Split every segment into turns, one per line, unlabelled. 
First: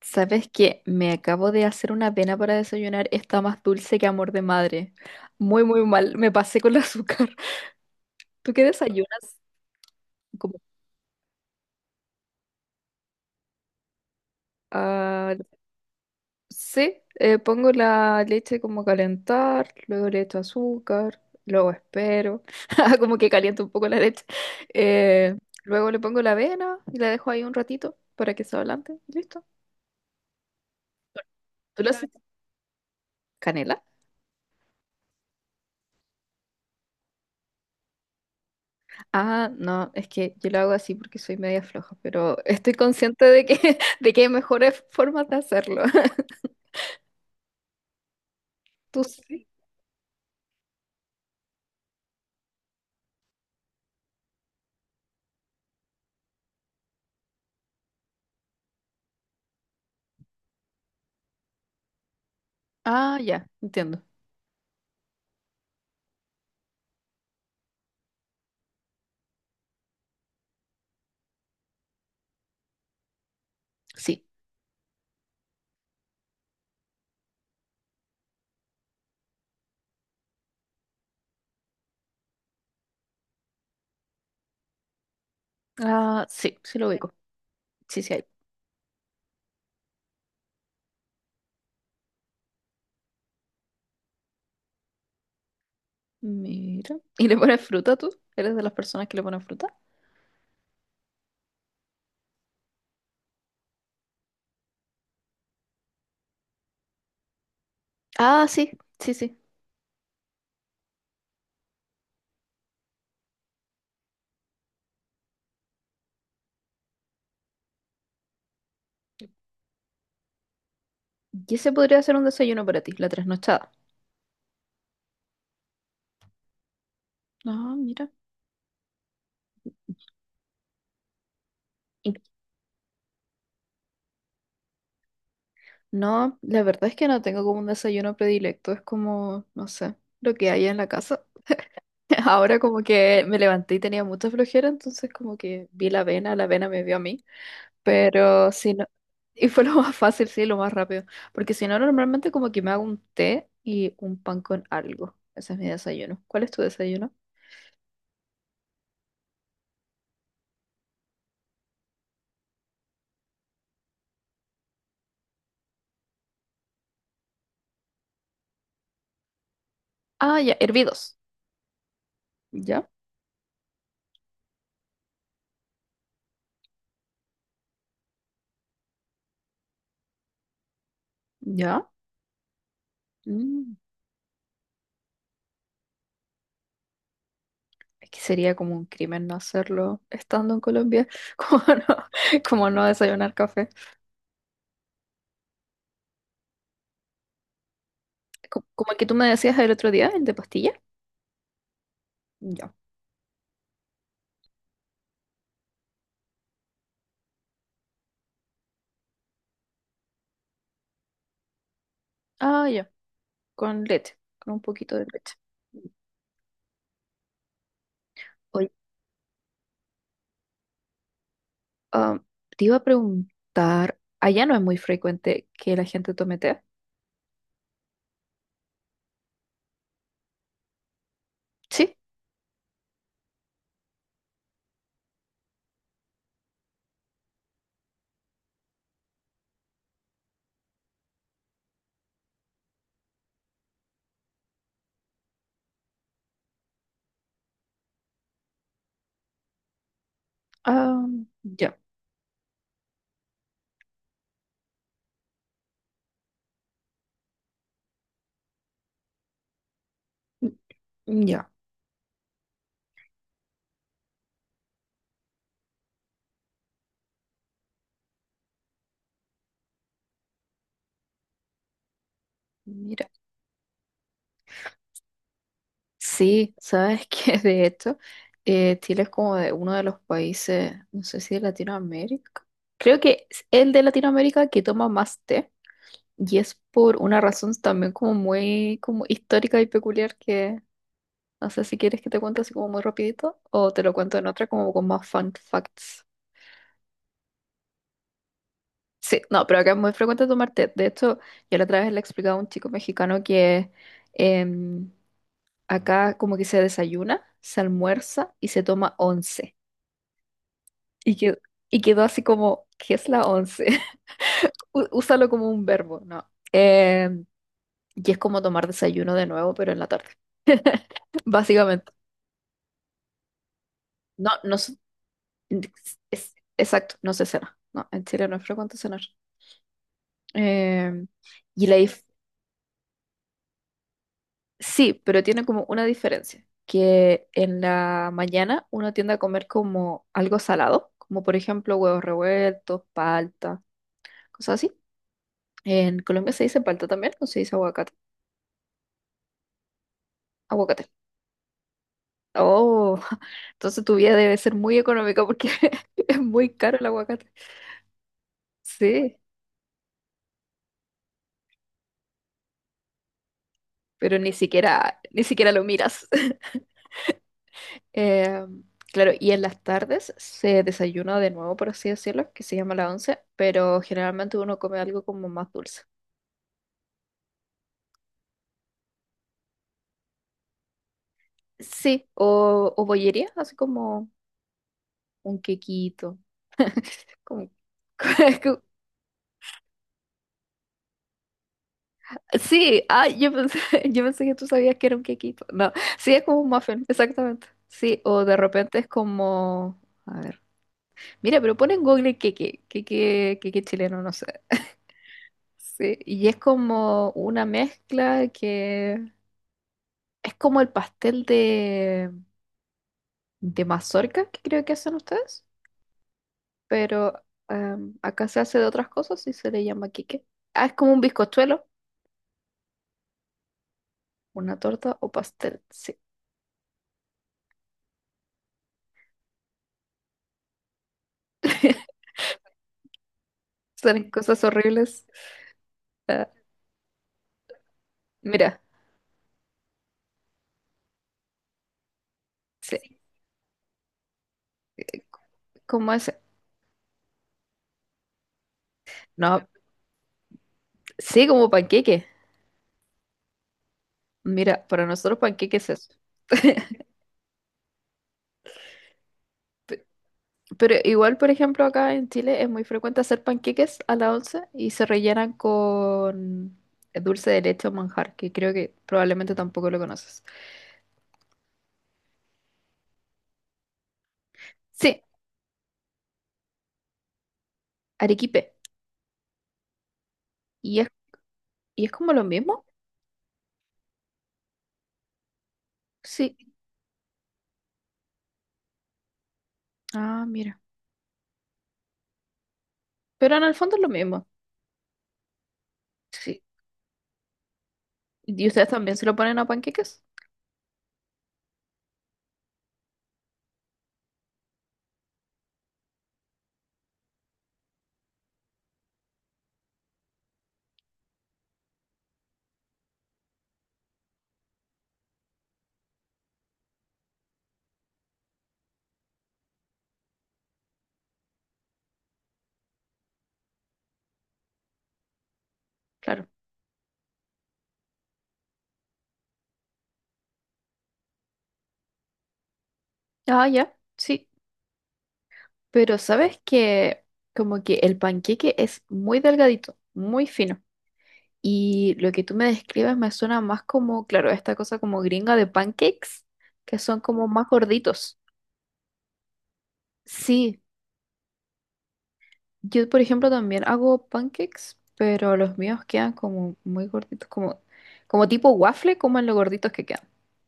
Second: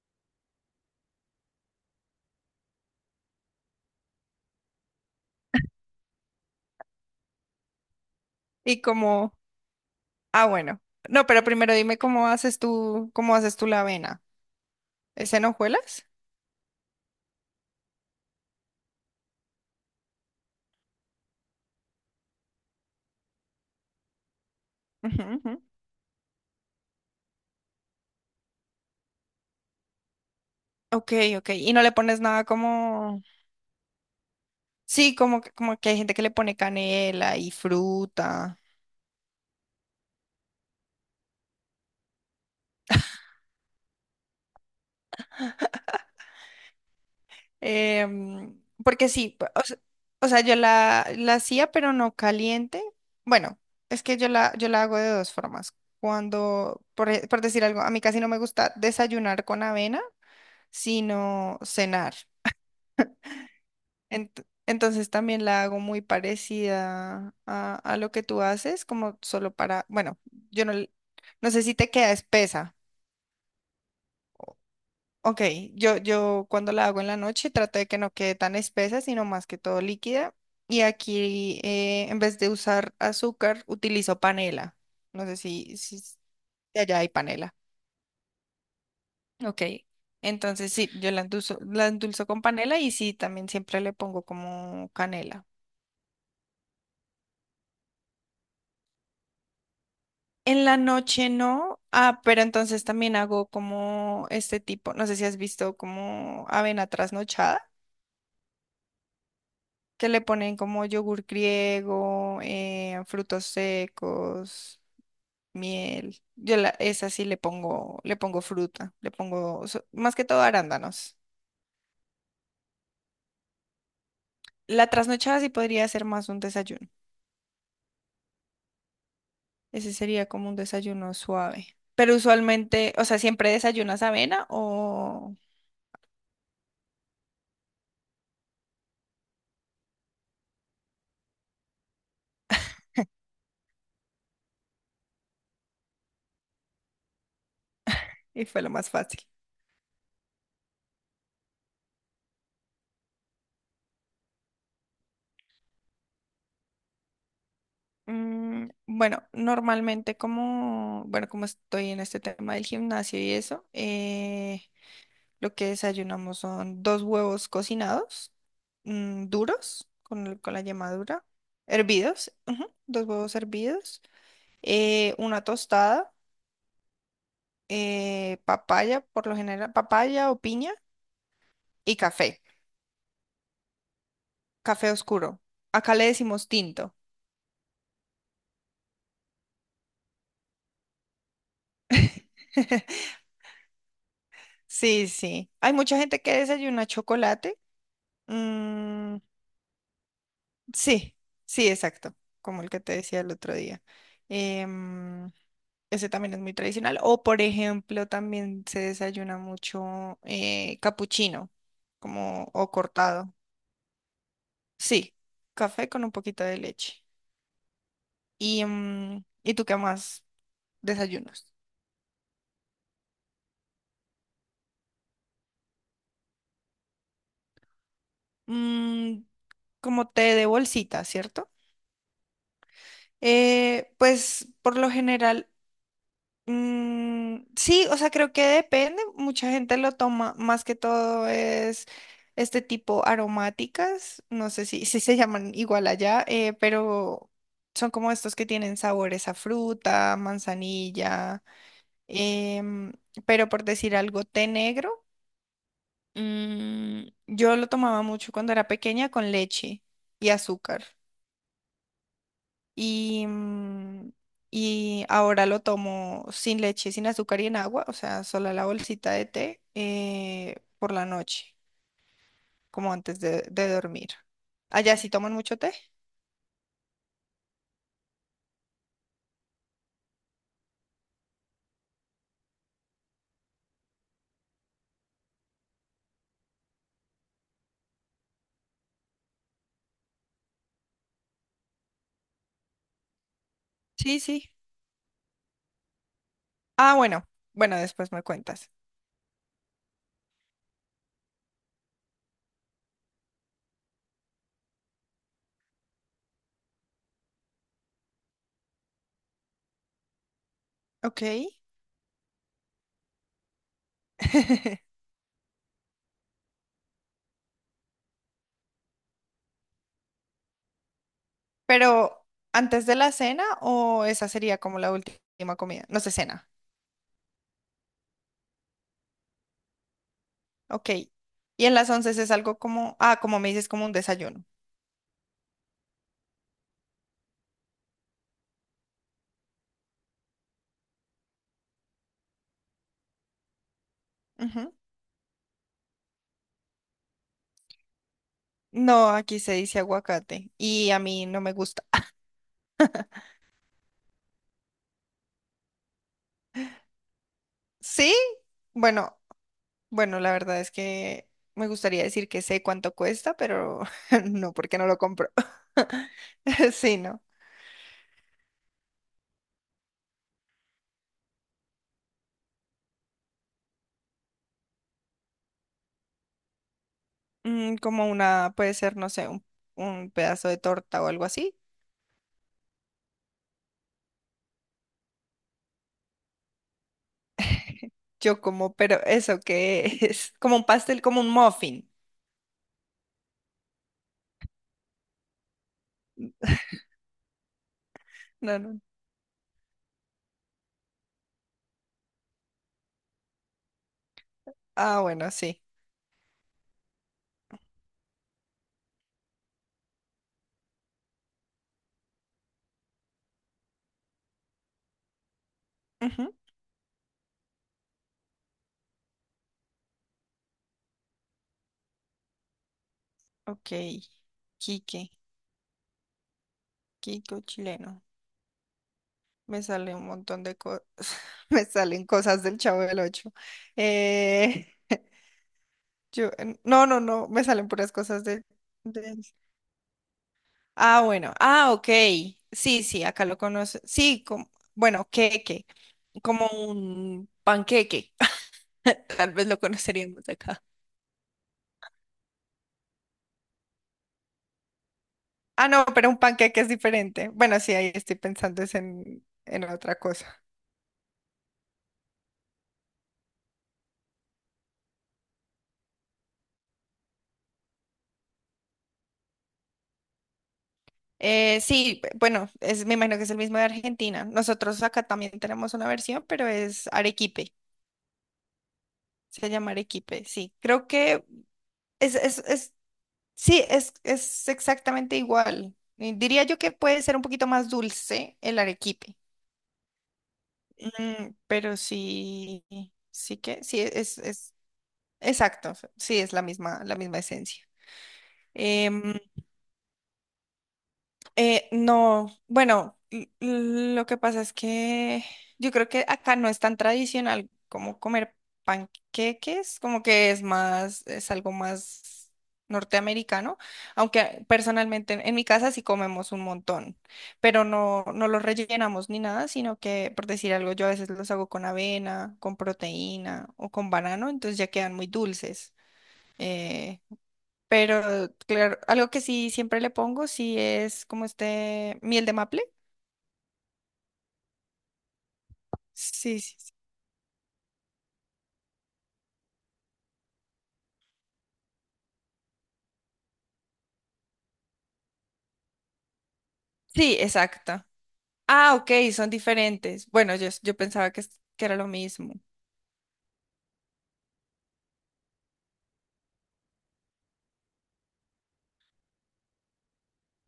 ¿Sabes qué? Me acabo de hacer una avena para desayunar. Está más dulce que amor de madre. Muy, muy mal. Me pasé con el azúcar. ¿Tú qué
Y
desayunas?
como, ah,
Como,
bueno. No, pero primero dime cómo haces tú, la avena. ¿Es
ah,
en hojuelas?
sí, pongo la leche como a calentar, luego le echo azúcar, luego espero. Como que caliento un poco la leche.
Ujú,
Eh,
ujú.
Luego le pongo la avena y la dejo ahí un ratito para que se ablande. Y listo.
Ok, ok. Y
¿Tú
no
lo
le
haces?
pones nada como,
¿Canela?
sí, como, como que hay gente que le pone canela y fruta.
Ah, no, es que yo lo hago así porque soy media floja, pero estoy consciente de que, de que hay mejores formas de hacerlo.
Em,
¿Tú
Porque sí,
sí?
o sea, yo la hacía, pero no caliente. Bueno, es que yo yo la hago de dos formas. Cuando, por decir algo, a mí casi no me gusta desayunar con avena, sino cenar.
Ah, ya, entiendo.
Entonces también la hago muy parecida a lo que tú haces, como solo para, bueno, yo no, l- no sé si te queda espesa.
Sí.
Ok, yo cuando la hago en la noche trato de que no quede tan espesa, sino más que todo líquida. Y aquí en vez de usar azúcar, utilizo panela. No sé si, si s-
Ah, sí, sí
de
lo
allá hay
ubico.
panela.
Sí, sí hay.
Ok, entonces sí, yo la endulzo con panela y sí, también siempre le pongo como canela.
Mira. ¿Y le pones fruta tú? ¿Eres de las personas que le ponen fruta?
En la noche no, ah, pero entonces también hago como este tipo, no sé si has visto como avena trasnochada,
Ah, sí, sí, sí.
que le ponen como yogur griego, frutos secos, miel. Esa sí le pongo fruta, más que todo arándanos.
Y ese podría ser un desayuno para ti, la trasnochada.
La trasnochada sí podría ser más un desayuno.
Ah, mira.
Ese sería como un desayuno suave.
Y-
Pero usualmente, o sea, ¿siempre desayunas avena o...?
No, la verdad es que no tengo como un desayuno predilecto, es como, no sé, lo que haya en la casa. Ahora como que me levanté y tenía mucha flojera, entonces como que vi la vena me vio a mí,
Y
pero
fue lo
si no,
más fácil.
y fue lo más fácil, sí, lo más rápido, porque si no, normalmente como que me hago un té y un pan con algo. Ese es mi desayuno. ¿Cuál es tu desayuno?
Bueno, normalmente como, bueno, como estoy en este tema del gimnasio y eso, lo que desayunamos son dos huevos cocinados, duros,
Ah,
con
ya,
la yema
hervidos.
dura, hervidos, ujú,
¿Ya?
dos huevos hervidos, una tostada, papaya, por lo general, papaya o piña
¿Ya?
y café,
Mm.
café oscuro. Acá le decimos tinto.
Es que sería como un crimen no hacerlo estando en Colombia, como no, como no desayunar café.
Sí, sí. Hay mucha gente que desayuna chocolate.
Como el que tú
Mm,
me decías el otro día, el de pastilla.
sí, sí, exacto, como el
Ya.
que te decía el otro día. Em, Ese también es muy tradicional. O, por ejemplo, también se desayuna mucho capuchino, como
Ah,
o
ya.
cortado.
Con leche, con un poquito de
Sí,
leche.
café con un poquito de leche.
Oye,
¿Y tú qué más desayunos?
Ah, te iba a preguntar, allá no es muy frecuente que la gente tome té.
Mm, como té de bolsita, ¿cierto?
Sí,
Pues por lo general mm, sí, o sea, creo que depende. Mucha gente lo toma más que todo es este tipo aromáticas. No sé si, si se llaman igual allá, pero son como estos que tienen sabores a fruta,
ah,
manzanilla.
ya,
em, pero por decir algo, té negro. Mm, yo lo tomaba mucho cuando era pequeña con leche y azúcar
mm, ya,
y, mm, y ahora lo tomo sin leche, sin azúcar y en agua, o sea, solo la bolsita de té por la noche, como
mira.
antes de dormir. ¿Allá sí toman mucho té?
Sí, sabes que de hecho, Chile es como de uno de los países, no sé si de Latinoamérica. Creo que es el de Latinoamérica que toma más té. Y es por una razón también como muy como histórica y peculiar que no sé si quieres que te cuente así como muy rapidito o te lo cuento
Sí,
en otra
sí.
como con más fun facts.
Ah, bueno, bueno, después me cuentas.
Sí, no, pero acá es muy frecuente tomar té. De hecho, yo la otra vez le explicaba a un chico mexicano que em, acá como que se desayuna, se almuerza y se toma once. Y,
Ok.
que, y quedó así como, ¿qué es la once? Úsalo como un verbo, ¿no? Y es como tomar desayuno de nuevo, pero en la tarde, básicamente.
Pero, ¿antes de la cena o esa
No, no,
sería como la última comida? No sé,
es,
cena.
exacto, no se cena. No, en Chile no es frecuente cenar.
Ok.
Em, y
Y en
la
las
dif-
once es algo como, ah, como me dices, como un desayuno.
sí, pero tiene como una diferencia, que en la mañana uno tiende a comer como algo salado, como por ejemplo huevos revueltos, palta, cosas así.
Ujú.
En Colombia se dice palta también, o se dice aguacate.
No, aquí se dice aguacate
Aguacate.
y a mí no me gusta.
Oh, entonces tu vida debe ser muy económica porque es muy caro el aguacate.
Sí,
Sí,
bueno, bueno, la verdad es que me gustaría decir que sé cuánto cuesta, pero
pero ni
no, porque no lo
siquiera, ni
compro.
siquiera lo miras.
Sí, no.
Eh, claro, y en las tardes se desayuna de nuevo, por así decirlo, que se llama la once, pero generalmente uno come algo como más dulce.
Mm, como una, puede ser, no sé, un pedazo de torta o algo así.
Sí, o bollería, así como un quequito. como-
Yo como, pero eso que es como un pastel, como un muffin.
Sí, ah, yo pensé, yo pensé que tú sabías que era un quequito. No, sí, es como un muffin, exactamente. Sí, o de
No,
repente
no.
es como... A ver. Mira, pero pon en Google queque, queque, queque chileno, no sé.
Ah, bueno, sí.
Sí, y es como una mezcla que es como el pastel de mazorca que creo que hacen ustedes,
Ujú.
pero acá se hace de otras cosas y se le llama quique. Ah, es como un bizcochuelo,
Ok.
una
Quique,
torta o pastel, sí.
Kiko chileno. Me sale un montón de cosas. Me salen cosas del Chavo del Ocho.
Son cosas
Eh,
horribles. Ah,
Yo, en- no, no, no, me salen puras cosas
mira,
de- ah, bueno, ah, ok. Sí,
sí,
sí, acá lo conoce. Sí, como, bueno, queque,
como ese.
como un panqueque. Tal
No,
vez lo conoceríamos acá.
sí, como panqueque. Mira, para nosotros panqueque
Ah,
es
no,
eso.
pero un panqueque es diferente. Bueno, sí, ahí estoy pensando es en otra cosa.
Pero igual, por ejemplo, acá en Chile es muy frecuente hacer panqueques a la once y se rellenan con dulce de leche o manjar, que creo que probablemente tampoco lo conoces.
Sí, bueno, es, me imagino que es el mismo de Argentina. Nosotros
Sí,
acá también tenemos una versión, pero es arequipe.
arequipe.
Se llama arequipe, sí.
¿Y
Creo
es,
que
y es como lo mismo?
es sí, es exactamente igual.
Sí.
Diría yo que puede ser un poquito más dulce el arequipe,
Ah, mira.
mm, pero sí,
Pero en el fondo es lo mismo.
es exacto, sí, es
Sí.
la misma esencia.
¿Y ustedes también se
Em,
lo ponen a panqueques?
No, bueno, lo que pasa es que yo creo que acá no es tan tradicional como comer panqueques, como que es más, es algo más norteamericano, aunque personalmente en mi casa sí comemos un montón, pero no, no los rellenamos ni nada, sino que, por decir algo, yo a veces los hago con avena, con proteína o con banano, entonces ya quedan muy dulces.
Claro.
Eh, pero, claro, algo que sí siempre le pongo, sí es como este miel de maple.
Ah, ya. Sí. Pero sabes
Sí, sí, sí.
que como que el panqueque es muy delgadito, muy fino. Y lo que tú me describes me suena más como, claro, esta cosa como gringa de pancakes, que son
Sí,
como más
exacto.
gorditos.
Ah, ok, son diferentes. Bueno,
Sí,
yo pensaba que, que era lo mismo.
yo por ejemplo también hago pancakes, pero los míos quedan como muy gorditos, como, como tipo waffle, como en lo gorditos que quedan.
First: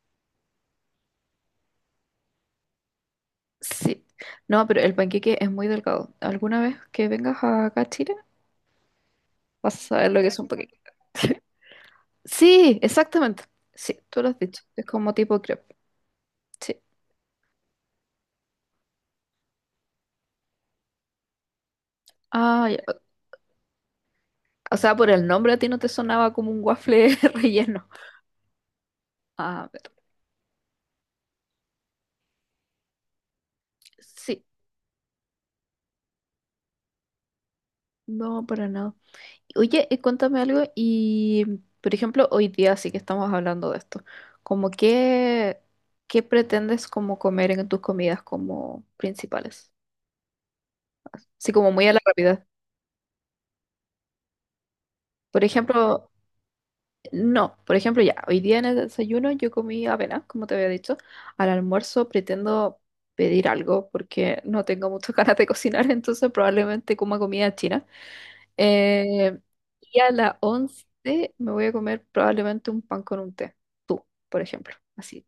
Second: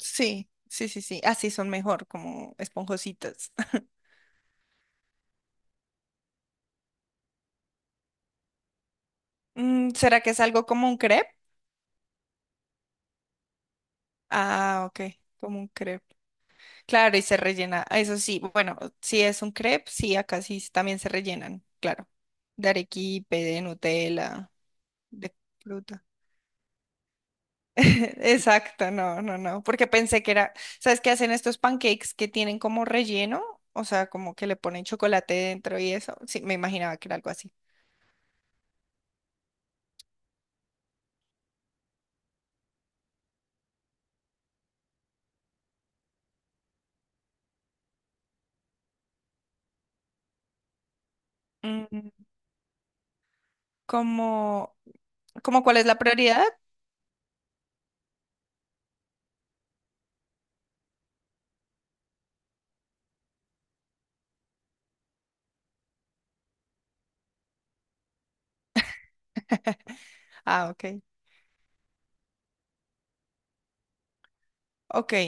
Sí, sí, sí, sí. Así son mejor, como esponjositas.
Sí, no, pero el panqueque es muy delgado. ¿Alguna vez que vengas acá a Chile vas a
Mm,
saber lo
¿será
que
que
es
es
un
algo
panqueque?
como un crepe?
Sí, exactamente. Sí, tú lo has dicho. Es
Ah, ok,
como tipo
como un
crepe.
crepe.
Sí.
Claro, y se rellena. Ah, eso sí, bueno, si es un crepe, sí, acá sí también se rellenan, claro.
Ah,
De
ya.
arequipe, de Nutella,
O sea, por el
de
nombre a ti no te
fruta.
sonaba como un waffle relleno.
Exacto, no, no, no,
A ver,
porque pensé que era, ¿sabes qué hacen estos pancakes que tienen como relleno? O sea, como
sí,
que le ponen chocolate dentro y eso. Sí, me imaginaba que era algo así.
no, para nada. Oye, cuéntame algo y, por ejemplo, hoy día sí que estamos hablando de esto. Como qué, ¿qué pretendes como comer en tus comidas como principales? Sí, como muy a la
Mm,
rápida.
como,
Por
¿como cuál es la
ejemplo,
prioridad?
no, por ejemplo, ya, hoy día en el desayuno yo comí avena, como te había dicho. Al almuerzo pretendo pedir algo porque no tengo muchas ganas de cocinar, entonces probablemente coma comida china. Eh, y a las
Ah,
once
ok.
me voy a comer probablemente un pan con un té. Tú, por ejemplo.
Ok,
Así.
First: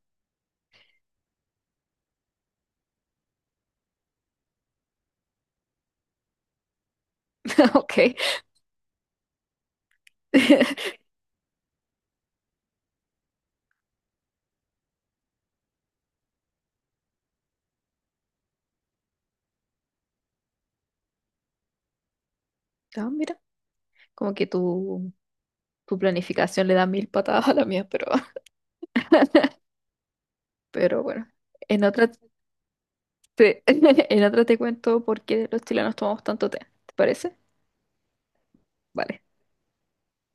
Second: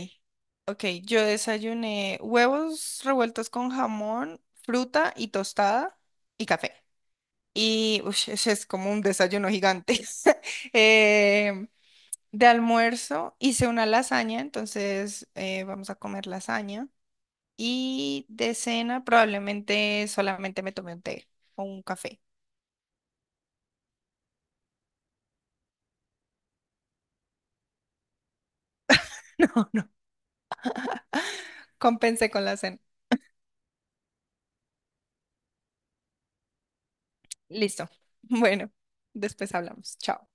ok. Yo desayuné huevos revueltos con jamón, fruta y tostada y café. Y
Ok.
ush, ese es como un desayuno gigante. Em, De almuerzo hice una lasaña, entonces vamos a comer lasaña. Y de cena probablemente solamente me tomé un té o un café.
Ah, mira, como que tu planificación le da mil patadas a la mía,
No, no,
pero bueno. En otra
compensé con la cena.
te, en otra te cuento por qué los chilenos tomamos tanto té. ¿Te parece?
Listo. Bueno,
Vale.
después hablamos. Chao.